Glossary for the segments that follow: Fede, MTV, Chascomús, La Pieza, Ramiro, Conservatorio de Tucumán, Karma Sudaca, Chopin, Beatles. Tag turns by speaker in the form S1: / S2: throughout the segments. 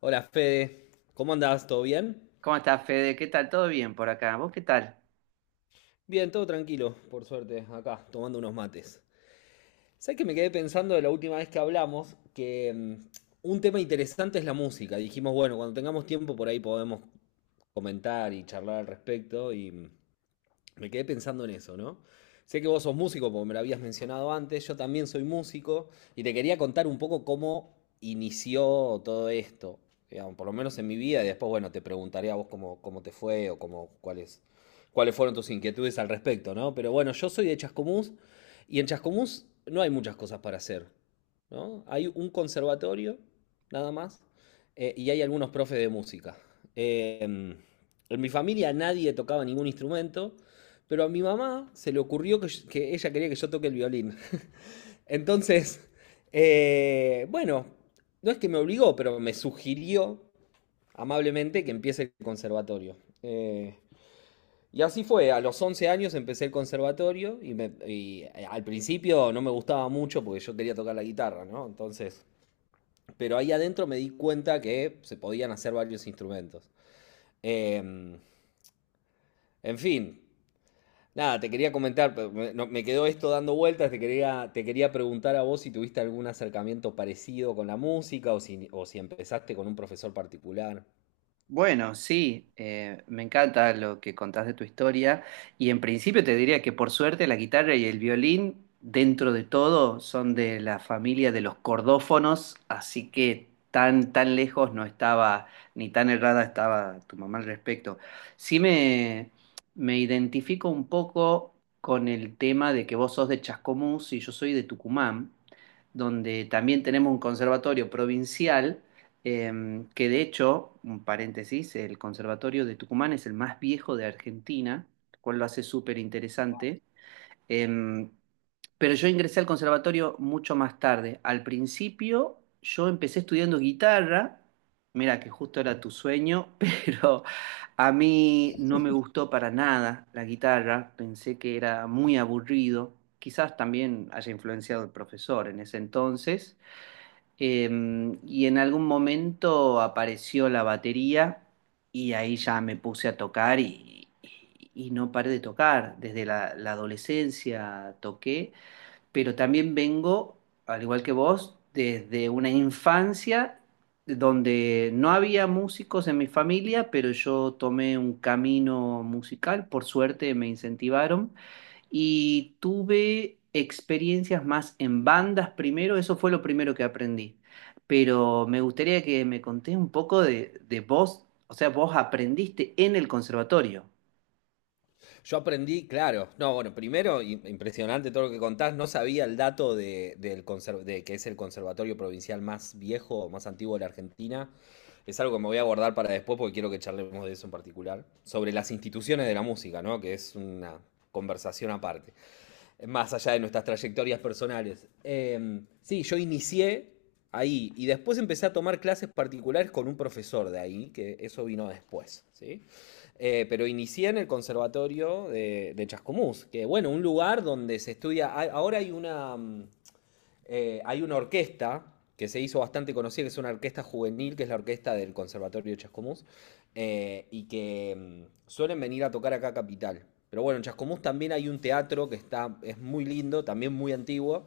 S1: Hola Fede, ¿cómo andás? ¿Todo bien?
S2: ¿Cómo estás, Fede? ¿Qué tal? ¿Todo bien por acá? ¿Vos qué tal?
S1: Bien, todo tranquilo, por suerte, acá, tomando unos mates. ¿Sabes que me quedé pensando de la última vez que hablamos que un tema interesante es la música? Dijimos, bueno, cuando tengamos tiempo por ahí podemos comentar y charlar al respecto y me quedé pensando en eso, ¿no? Sé que vos sos músico, porque me lo habías mencionado antes, yo también soy músico, y te quería contar un poco cómo inició todo esto, digamos, por lo menos en mi vida, y después, bueno, te preguntaré a vos cómo, cómo te fue o cómo, cuáles, cuáles fueron tus inquietudes al respecto, ¿no? Pero bueno, yo soy de Chascomús, y en Chascomús no hay muchas cosas para hacer, ¿no? Hay un conservatorio, nada más, y hay algunos profes de música. En mi familia nadie tocaba ningún instrumento, pero a mi mamá se le ocurrió que ella quería que yo toque el violín. Entonces, bueno, no es que me obligó, pero me sugirió amablemente que empiece el conservatorio. Eh, y así fue, a los 11 años empecé el conservatorio y al principio no me gustaba mucho porque yo quería tocar la guitarra, ¿no? Entonces, pero ahí adentro me di cuenta que se podían hacer varios instrumentos. Em, en fin, nada, te quería comentar, pero me, no- me quedó esto dando vueltas, te quería preguntar a vos si tuviste algún acercamiento parecido con la música o si empezaste con un profesor particular.
S2: Bueno, sí, me encanta lo que contás de tu historia y en principio te diría que por suerte la guitarra y el violín, dentro de todo, son de la familia de los cordófonos, así que tan lejos no estaba, ni tan errada estaba tu mamá al respecto. Sí me, Me identifico un poco con el tema de que vos sos de Chascomús y yo soy de Tucumán, donde también tenemos un conservatorio provincial. Que de hecho, un paréntesis, el Conservatorio de Tucumán es el más viejo de Argentina, lo cual lo hace súper interesante. Em, pero yo ingresé al conservatorio mucho más tarde. Al principio yo empecé estudiando guitarra, mira que justo era tu sueño, pero a mí no me gustó para nada la guitarra, pensé que era muy aburrido. Quizás también haya influenciado el profesor en ese entonces. Y en algún momento apareció la batería y ahí ya me puse a tocar y no paré de tocar. Desde la adolescencia toqué, pero también vengo, al igual que vos, desde una infancia donde no había músicos en mi familia, pero yo tomé un camino musical, por suerte me incentivaron y tuve experiencias más en bandas primero, eso fue lo primero que aprendí. Pero me gustaría que me contés un poco de vos, o sea, vos aprendiste en el conservatorio.
S1: Yo aprendí, claro, no, bueno, primero, impresionante todo lo que contás, no sabía el dato de que es el conservatorio provincial más viejo, más antiguo de la Argentina. Es algo que me voy a guardar para después porque quiero que charlemos de eso en particular. Sobre las instituciones de la música, ¿no? Que es una conversación aparte, más allá de nuestras trayectorias personales. Sí, yo inicié ahí y después empecé a tomar clases particulares con un profesor de ahí, que eso vino después, ¿sí? Pero inicié en el conservatorio de Chascomús, que bueno, un lugar donde se estudia, ahora hay una, hay una orquesta que se hizo bastante conocida, que es una orquesta juvenil, que es la orquesta del Conservatorio Chascomús, y que suelen venir a tocar acá a Capital. Pero bueno, en Chascomús también hay un teatro que está, es muy lindo, también muy antiguo,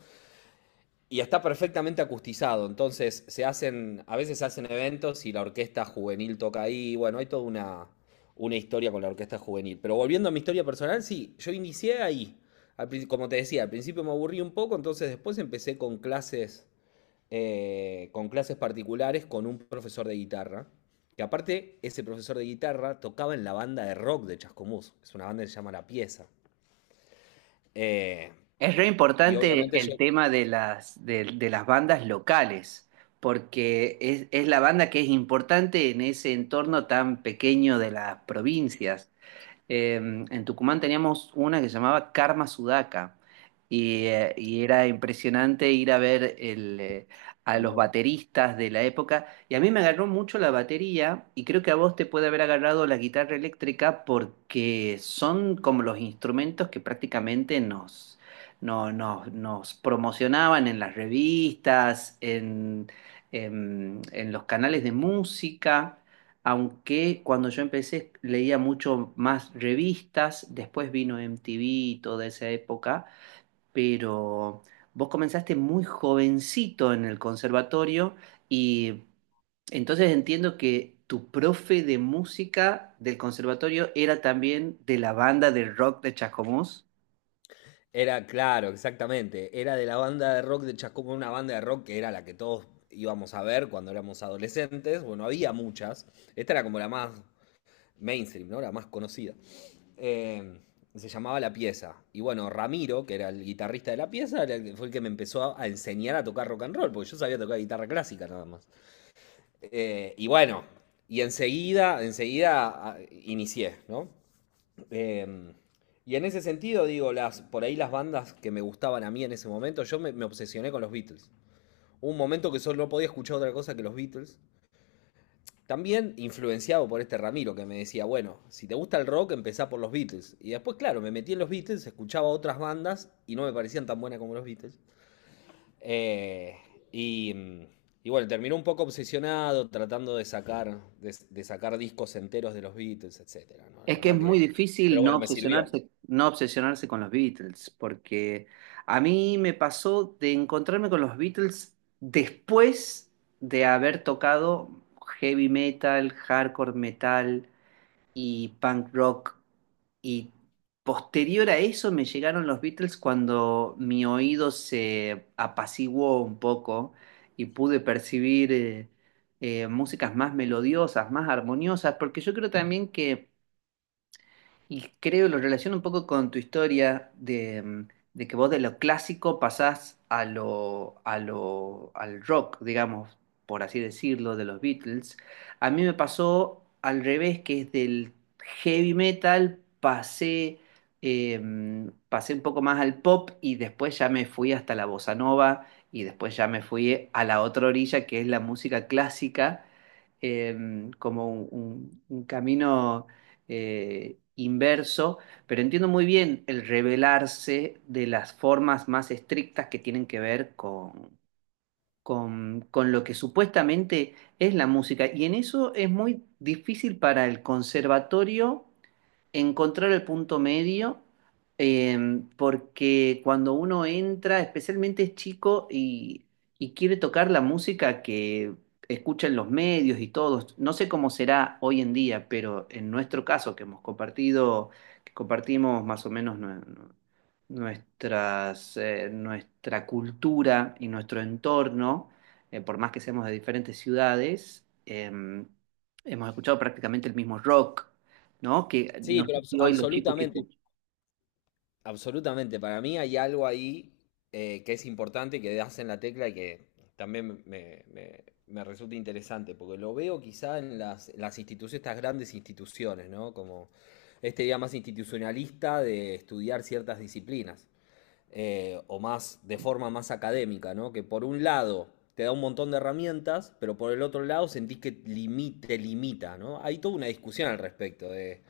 S1: y está perfectamente acustizado, entonces se hacen, a veces se hacen eventos y la orquesta juvenil toca ahí, bueno, hay toda una historia con la orquesta juvenil. Pero volviendo a mi historia personal, sí, yo inicié ahí. Como te decía, al principio me aburrí un poco, entonces después empecé con clases particulares con un profesor de guitarra, que aparte ese profesor de guitarra tocaba en la banda de rock de Chascomús, es una banda que se llama La Pieza. Eh,
S2: Es re
S1: y
S2: importante
S1: obviamente yo,
S2: el tema de de las bandas locales, porque es la banda que es importante en ese entorno tan pequeño de las provincias. eh, en Tucumán teníamos una que se llamaba Karma Sudaca y era impresionante ir a ver a los
S1: bueno,
S2: bateristas de la época y a mí me agarró mucho la batería y creo que a vos te puede haber agarrado la guitarra eléctrica porque son como los instrumentos que prácticamente nos, no- nos, nos promocionaban en las revistas, en los canales de música, aunque cuando yo empecé leía mucho más revistas, después vino MTV y toda esa época, pero vos comenzaste muy jovencito en el conservatorio y entonces entiendo que tu profe de música del conservatorio era también de la banda de rock de Chascomús.
S1: era, claro, exactamente. Era de la banda de rock de Chascomús, una banda de rock que era la que todos íbamos a ver cuando éramos adolescentes. Bueno, había muchas. Esta era como la más mainstream, ¿no? La más conocida. Eh, Se llamaba La Pieza. Y bueno, Ramiro, que era el guitarrista de La Pieza, era fue el que me empezó a enseñar a tocar rock and roll, porque yo sabía tocar guitarra clásica nada más. Y bueno, enseguida inicié, ¿no? Eh, y en ese sentido, digo, las, por ahí las bandas que me gustaban a mí en ese momento, me obsesioné con los Beatles. Hubo un momento que solo no podía escuchar otra cosa que los Beatles. También influenciado por este Ramiro que me decía, bueno, si te gusta el rock, empezá por los Beatles. Y después, claro, me metí en los Beatles, escuchaba otras bandas y no me parecían tan buenas como los Beatles. Eh, y, y bueno, terminó un poco obsesionado tratando de sacar, de sacar discos enteros de los Beatles, etcétera, ¿no? La
S2: Es que es
S1: verdad
S2: muy
S1: que... Pero
S2: difícil no
S1: bueno, me sirvió.
S2: obsesionarse, no obsesionarse con los Beatles, porque a mí me pasó de encontrarme con los Beatles después de haber tocado heavy metal, hardcore metal y punk rock. Y posterior a eso me llegaron los Beatles cuando mi oído se apaciguó un poco y pude percibir músicas más melodiosas, más armoniosas, porque yo creo también que, y creo, lo relaciono un poco con tu historia de que vos de lo clásico pasás a al rock, digamos, por así decirlo, de los Beatles. A mí me pasó al revés, que es del heavy metal pasé un poco más al pop y después ya me fui hasta la bossa nova y después ya me fui a la otra orilla, que es la música clásica, como un camino inverso, pero entiendo muy bien el revelarse de las formas más estrictas que tienen que ver con lo que supuestamente es la música. Y en eso es muy difícil para el conservatorio encontrar el punto medio, porque cuando uno entra, especialmente es chico y quiere tocar la música que escuchan los medios y todos, no sé cómo será hoy en día, pero en nuestro caso, que hemos compartido, que compartimos más o menos nuestras, nuestra cultura y nuestro entorno, por más que seamos de diferentes ciudades, hemos escuchado prácticamente el mismo rock. ¿No? Que
S1: Sí,
S2: no
S1: pero
S2: sé si hoy los chicos que
S1: absolutamente,
S2: escuchan.
S1: absolutamente. Para mí hay algo ahí que es importante, que das en la tecla y que también me resulta interesante, porque lo veo quizá en las instituciones, estas grandes instituciones, ¿no? Como este día más institucionalista de estudiar ciertas disciplinas, o más de forma más académica, ¿no? Que por un lado te da un montón de herramientas, pero por el otro lado sentís que te limita, ¿no? Hay toda una discusión al respecto de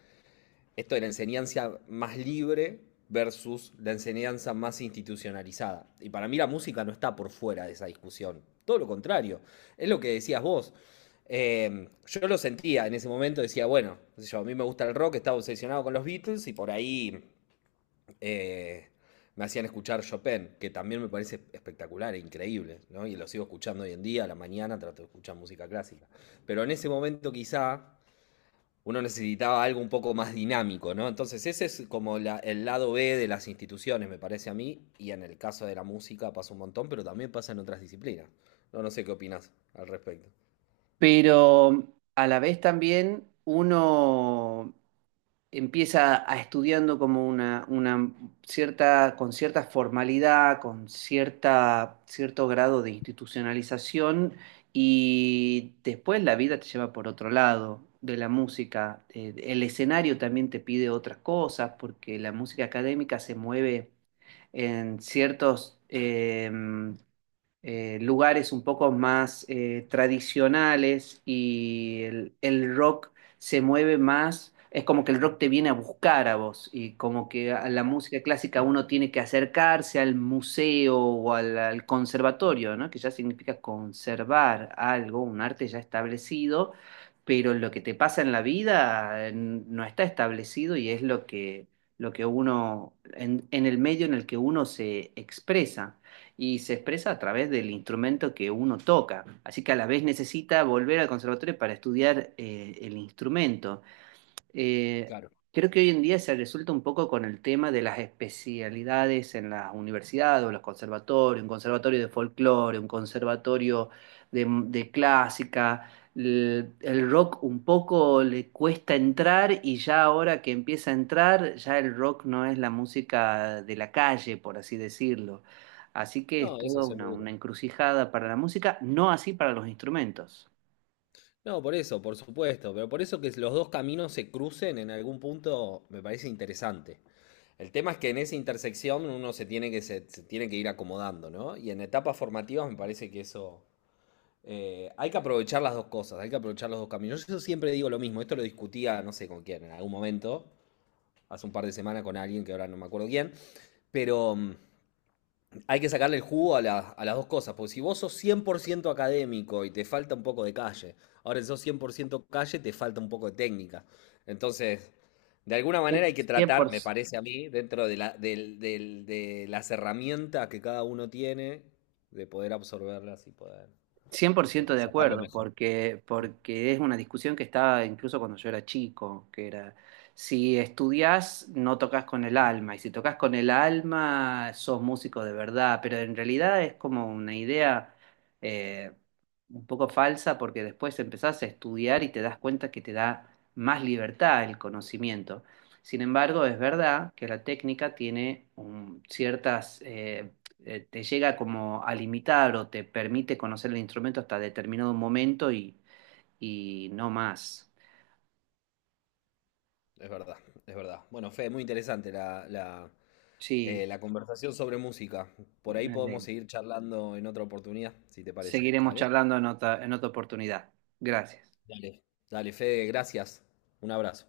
S1: esto de la enseñanza más libre versus la enseñanza más institucionalizada. Y para mí la música no está por fuera de esa discusión. Todo lo contrario. Es lo que decías vos. Yo lo sentía en ese momento, decía, bueno, no sé yo, a mí me gusta el rock, estaba obsesionado con los Beatles y por ahí eh, me hacían escuchar Chopin, que también me parece espectacular e increíble, ¿no? Y lo sigo escuchando hoy en día, a la mañana trato de escuchar música clásica. Pero en ese momento quizá uno necesitaba algo un poco más dinámico, ¿no? Entonces ese es como el lado B de las instituciones, me parece a mí, y en el caso de la música pasa un montón, pero también pasa en otras disciplinas. No, no sé qué opinas al respecto.
S2: Pero a la vez también uno empieza a estudiando como una cierta, con cierta formalidad, con cierta, cierto grado de institucionalización y después la vida te lleva por otro lado de la música. El escenario también te pide otras cosas porque la música académica se mueve en ciertos... lugares un poco más tradicionales y el rock se mueve más, es como que el rock te viene a buscar a vos y como que a la música clásica uno tiene que acercarse al museo o al conservatorio, ¿no? Que ya significa conservar algo, un arte ya establecido, pero lo que te pasa en la vida no está establecido y es lo que uno, en el medio en el que uno se expresa y se expresa a través del instrumento que uno toca. Así que a la vez necesita volver al conservatorio para estudiar el instrumento. Eh,
S1: Claro.
S2: creo que hoy en día se resulta un poco con el tema de las especialidades en las universidades o los conservatorios, un conservatorio de folclore, un conservatorio de clásica. El rock un poco le cuesta entrar y ya ahora que empieza a entrar, ya el rock no es la música de la calle, por así decirlo. Así que es
S1: No, eso
S2: toda
S1: seguro.
S2: una encrucijada para la música, no así para los instrumentos.
S1: No, por eso, por supuesto, pero por eso que los dos caminos se crucen en algún punto me parece interesante. El tema es que en esa intersección uno se tiene que, se tiene que ir acomodando, ¿no? Y en etapas formativas me parece que eso, hay que aprovechar las dos cosas, hay que aprovechar los dos caminos. Yo siempre digo lo mismo, esto lo discutía, no sé con quién, en algún momento, hace un par de semanas con alguien que ahora no me acuerdo quién, pero hay que sacarle el jugo a, a las dos cosas, porque si vos sos 100% académico y te falta un poco de calle, ahora si sos 100% calle te falta un poco de técnica. Entonces, de alguna manera hay que tratar, me
S2: 100%,
S1: parece a mí, dentro de, de las herramientas que cada uno tiene, de poder absorberlas y poder,
S2: cien por
S1: no sé,
S2: ciento de
S1: sacarlo
S2: acuerdo,
S1: mejor.
S2: porque, porque es una discusión que estaba incluso cuando yo era chico, que era, si estudias no tocas con el alma, y si tocas con el alma sos músico de verdad, pero en realidad es como una idea eh, un poco falsa porque después empezás a estudiar y te das cuenta que te da más libertad el conocimiento. Sin embargo, es verdad que la técnica tiene ciertas te llega como a limitar o te permite conocer el instrumento hasta determinado momento y no más.
S1: Es verdad, es verdad. Bueno, Fe, muy interesante
S2: Sí,
S1: la conversación sobre música. Por ahí
S2: me
S1: podemos
S2: alegro.
S1: seguir charlando en otra oportunidad, si te parece.
S2: Seguiremos
S1: Dale,
S2: charlando en otra oportunidad. Gracias.
S1: dale, dale, Fede, gracias. Un abrazo.